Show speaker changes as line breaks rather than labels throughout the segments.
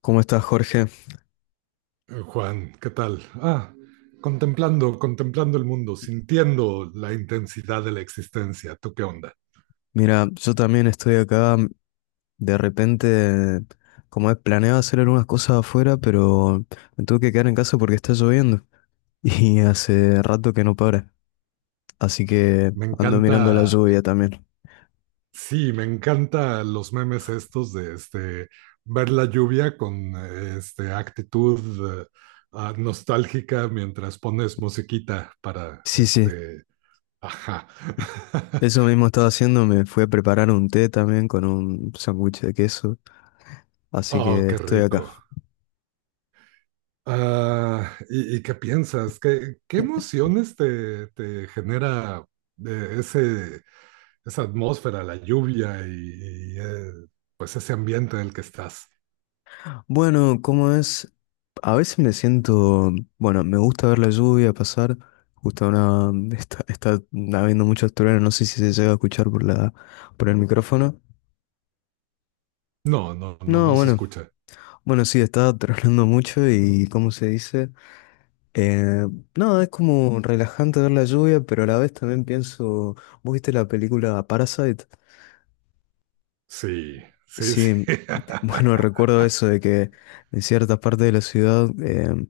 ¿Cómo estás, Jorge?
Juan, ¿qué tal? Contemplando el mundo, sintiendo la intensidad de la existencia. ¿Tú qué onda?
Mira, yo también estoy acá. De repente, como es, planeado hacer algunas cosas afuera, pero me tuve que quedar en casa porque está lloviendo. Y hace rato que no para. Así que
Me
ando mirando la
encanta,
lluvia también.
sí, me encanta los memes estos ver la lluvia con actitud nostálgica mientras pones musiquita
Sí, sí.
ajá.
Eso mismo estaba haciendo. Me fui a preparar un té también con un sándwich de queso. Así
Oh,
que
qué
estoy acá.
rico. ¿Y qué piensas? ¿Qué emociones te genera eh, ese, esa atmósfera, la lluvia y pues ese ambiente en el que estás?
Bueno, ¿cómo es? A veces me siento, bueno, me gusta ver la lluvia pasar, justo una, está habiendo muchos truenos, no sé si se llega a escuchar por la, por el micrófono.
No,
No,
no se
bueno,
escucha.
bueno, sí, está tronando mucho y, ¿cómo se dice? Eh, no, es como relajante ver la lluvia, pero a la vez también pienso, ¿vos viste la película Parasite?
Sí, sí, sí.
Sí, bueno, recuerdo eso de que en ciertas partes de la ciudad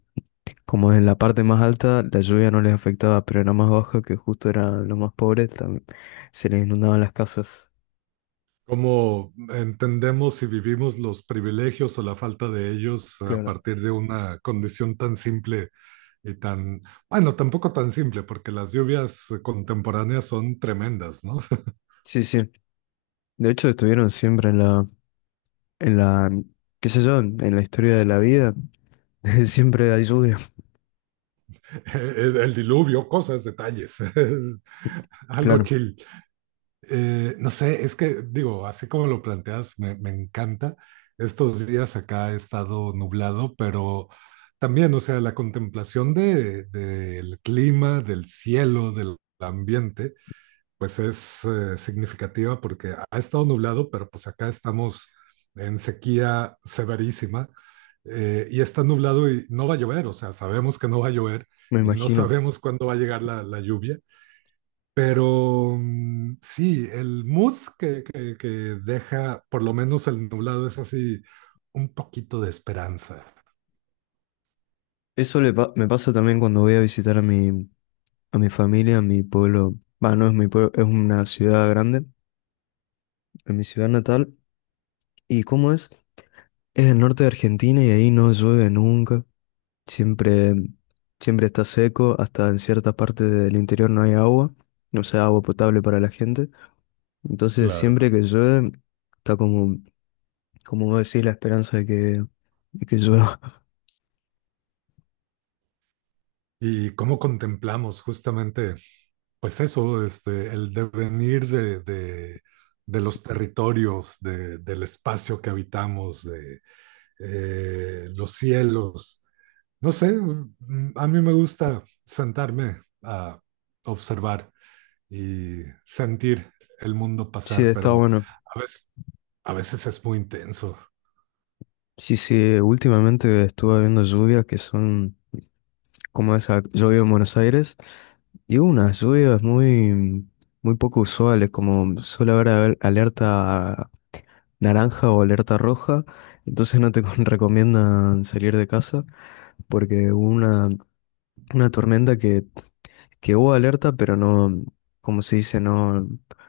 como en la parte más alta la lluvia no les afectaba, pero en la más baja que justo eran los más pobres, también se les inundaban las casas.
¿Cómo entendemos y vivimos los privilegios o la falta de ellos a
Claro.
partir de una condición tan simple y tan, bueno, tampoco tan simple, porque las lluvias contemporáneas son tremendas, ¿no?
Sí, sí. De hecho estuvieron siempre en la, qué sé yo, en la historia de la vida, siempre hay lluvia.
El diluvio, cosas, detalles, algo
Claro,
chill. No sé, es que digo, así como lo planteas, me encanta. Estos días acá ha estado nublado, pero también, o sea, la contemplación del clima, del cielo, del ambiente, pues es significativa porque ha estado nublado, pero pues acá estamos en sequía severísima y está nublado y no va a llover, o sea, sabemos que no va a llover
me
y no
imagino.
sabemos cuándo va a llegar la lluvia, pero sí, el mood que deja por lo menos el nublado es así un poquito de esperanza.
Eso me pasa también cuando voy a visitar a mi familia, a mi pueblo. Va, no es mi pueblo, es una ciudad grande, en mi ciudad natal. ¿Y cómo es? Es el norte de Argentina y ahí no llueve nunca. Siempre, siempre está seco, hasta en ciertas partes del interior no hay agua, no sea agua potable para la gente. Entonces,
Claro.
siempre que llueve, está como, como vos decís, la esperanza de que llueva.
Y cómo contemplamos justamente pues eso, este, el devenir de los territorios, del espacio que habitamos, de los cielos. No sé, a mí me gusta sentarme a observar y sentir el mundo
Sí,
pasar,
está
pero
bueno.
a veces, a veces es muy intenso.
Sí, sí, últimamente estuve viendo lluvias que son como esa lluvia en Buenos Aires, y hubo unas lluvias muy, muy poco usuales, como suele haber alerta naranja o alerta roja, entonces no te recomiendan salir de casa, porque hubo una tormenta que hubo alerta, pero no, como se dice, no,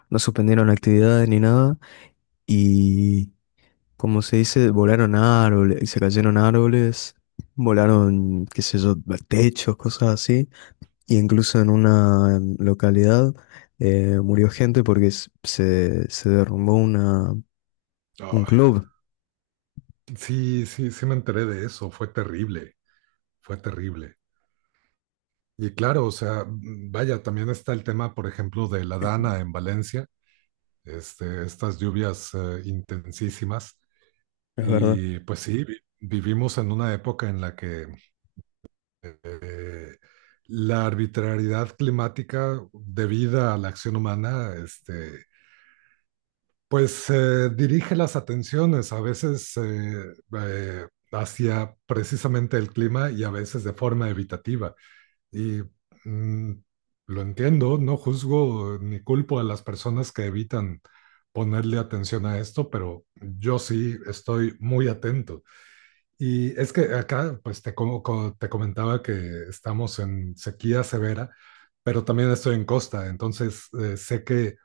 no suspendieron actividades ni nada. Y como se dice, volaron árboles, se cayeron árboles, volaron, qué sé yo, techos, cosas así. Y incluso en una localidad murió gente porque se derrumbó una, un
Oh,
club,
sí, sí, sí me enteré de eso, fue terrible, fue terrible. Y claro, o sea, vaya, también está el tema, por ejemplo, de la Dana en Valencia, este, estas lluvias intensísimas.
es verdad.
Y pues sí, vivimos en una época en la que eh, la arbitrariedad climática debida a la acción humana, este, pues dirige las atenciones a veces eh, hacia precisamente el clima y a veces de forma evitativa. Y mm, lo entiendo, no juzgo ni culpo a las personas que evitan ponerle atención a esto, pero yo sí estoy muy atento. Y es que acá, pues te, te comentaba que estamos en sequía severa, pero también estoy en costa, entonces sé que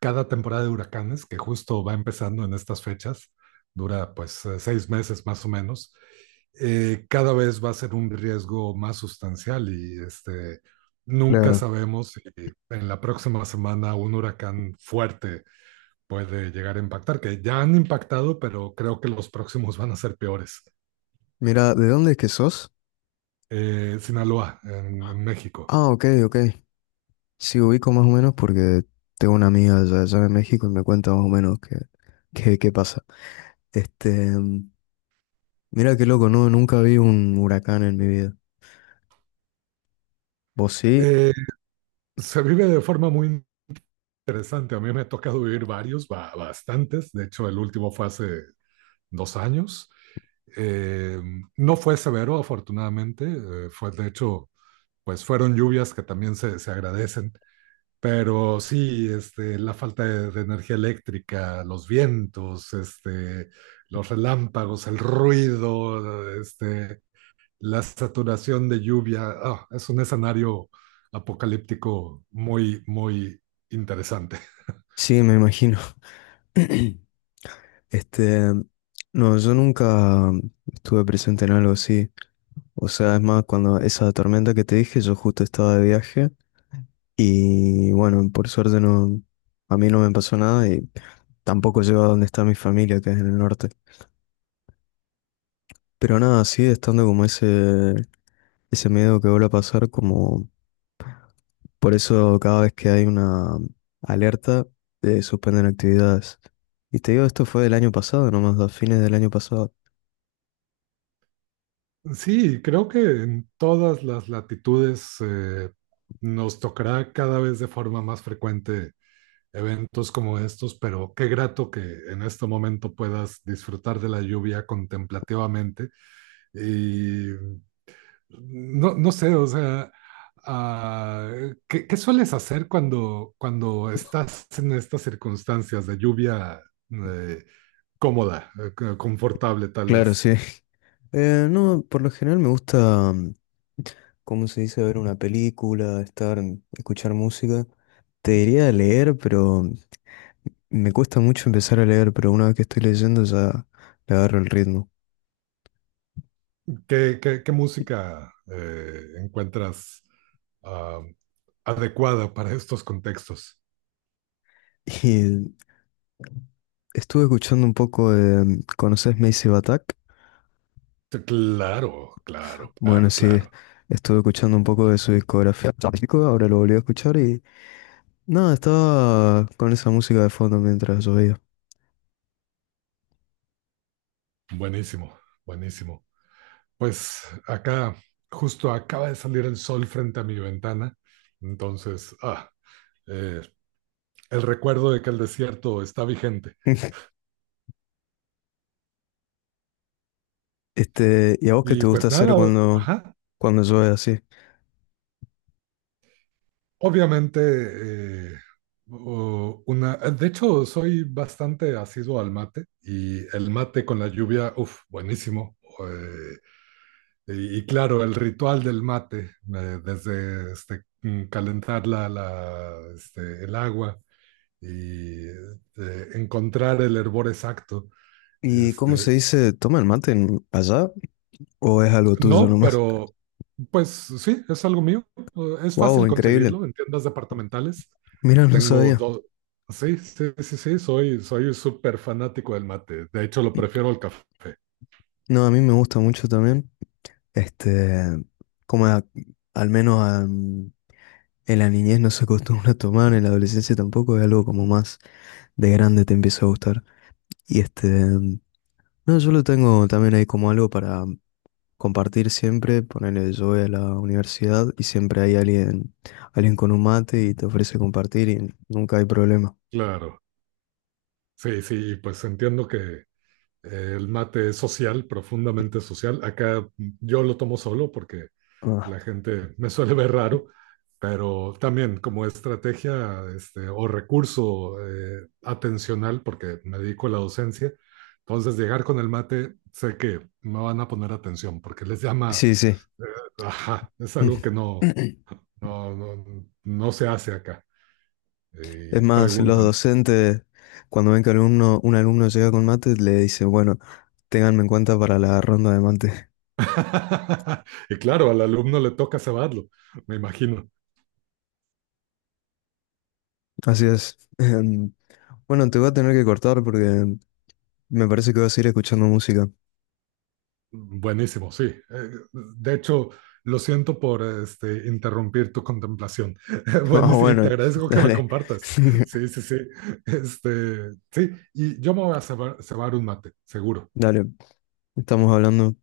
cada temporada de huracanes, que justo va empezando en estas fechas, dura pues 6 meses más o menos, cada vez va a ser un riesgo más sustancial y este, nunca
Claro.
sabemos si en la próxima semana un huracán fuerte puede llegar a impactar, que ya han impactado, pero creo que los próximos van a ser peores.
Mira, ¿de dónde es que sos?
Sinaloa, en México.
Ah, ok, ok. Sí, ubico más o menos porque tengo una amiga allá, allá en México y me cuenta más o menos qué pasa. Este, mm, mira qué loco, no, nunca vi un huracán en mi vida. ¿Vos sí?
Eh, se vive de forma muy interesante. A mí me ha tocado vivir varios, ba bastantes. De hecho, el último fue hace 2 años. Eh, no fue severo, afortunadamente, fue de hecho, pues fueron lluvias que también se agradecen, pero sí, este, la falta de energía eléctrica, los vientos, este, los relámpagos, el ruido, este, la saturación de lluvia, ah, es un escenario apocalíptico muy, muy interesante.
Sí, me imagino. Este, mm, no, yo nunca estuve presente en algo así. O sea, es más, cuando esa tormenta que te dije, yo justo estaba de viaje y bueno, por suerte no, a mí no me pasó nada y tampoco llego a donde está mi familia, que es en el norte. Pero nada, sigue estando como ese miedo que vuelve a pasar, como por eso cada vez que hay una alerta, suspenden actividades. Y te digo, esto fue del año pasado, nomás, a fines del año pasado.
Sí, creo que en todas las latitudes nos tocará cada vez de forma más frecuente eventos como estos, pero qué grato que en este momento puedas disfrutar de la lluvia contemplativamente. Y no, no sé, o sea, ah, ¿qué sueles hacer cuando, cuando estás en estas circunstancias de lluvia eh, cómoda, confortable tal vez?
Claro, sí. No, por lo general me gusta, mm, ¿cómo se dice? Ver una película, estar, mm, escuchar música. Te diría leer, pero me cuesta mucho empezar a leer, pero una vez que estoy leyendo ya le agarro el ritmo.
¿Qué música encuentras ah, adecuada para estos contextos?
y estuve escuchando un poco de... ¿Conoces Massive Attack?
Sí, claro, claro,
Bueno,
claro,
sí,
claro.
estuve escuchando un poco de su discografía. Chico, ahora lo volví a escuchar y... Nada, estaba con esa música de fondo mientras llovía.
Buenísimo, buenísimo. Pues acá justo acaba de salir el sol frente a mi ventana, entonces, eh, el recuerdo de que el desierto está vigente.
Este, ¿y a vos qué
Y
te gusta
pues
hacer
nada,
cuando,
ajá,
cuando llueve así?
obviamente, eh, una, de hecho, soy bastante asiduo al mate y el mate con la lluvia, uff, buenísimo. Y claro, el ritual del mate, desde este, calentar este, el agua y encontrar el hervor exacto.
¿Y cómo se
Este,
dice? ¿Toma el mate en- allá? O es algo tuyo
no,
nomás.
pero pues sí, es algo mío. Es
Wow,
fácil
increíble.
conseguirlo en tiendas departamentales.
Mira, no
Tengo
sabía.
dos. Sí, sí, soy súper fanático del mate. De hecho, lo prefiero al café.
No, a mí me gusta mucho también. Este, como al menos en la niñez no se acostumbra a tomar, en la adolescencia tampoco, es algo como más de grande te empieza a gustar. Y este, no, yo lo tengo también ahí como algo para compartir siempre. Ponerle yo voy a la universidad y siempre hay alguien, alguien con un mate y te ofrece compartir y nunca hay problema.
Claro. Sí, sí, y pues entiendo que el mate es social, profundamente social. Acá yo lo tomo solo porque
Ah,
la gente me suele ver raro, pero también como estrategia este, o recurso atencional, porque me dedico a la docencia. Entonces, llegar con el mate, sé que me van a poner atención porque les llama,
sí, sí.
eh, ajá, es algo que no. No, no, no se hace acá.
Es
Y
más, los
preguntan.
docentes, cuando ven que alumno, un alumno llega con mate, le dicen, bueno, ténganme en cuenta para la ronda de mate.
Y claro, al alumno le toca cebarlo, me imagino.
Así es. Em, bueno, te voy a tener que cortar porque me parece que vas a ir escuchando música.
Buenísimo, sí. De hecho, lo siento por este, interrumpir tu contemplación.
Ah,
Buenísimo, y te
bueno,
agradezco que me
dale.
compartas. Sí, sí, sí. Este, sí, y yo me voy a cebar, cebar un mate, seguro.
Dale, estamos hablando.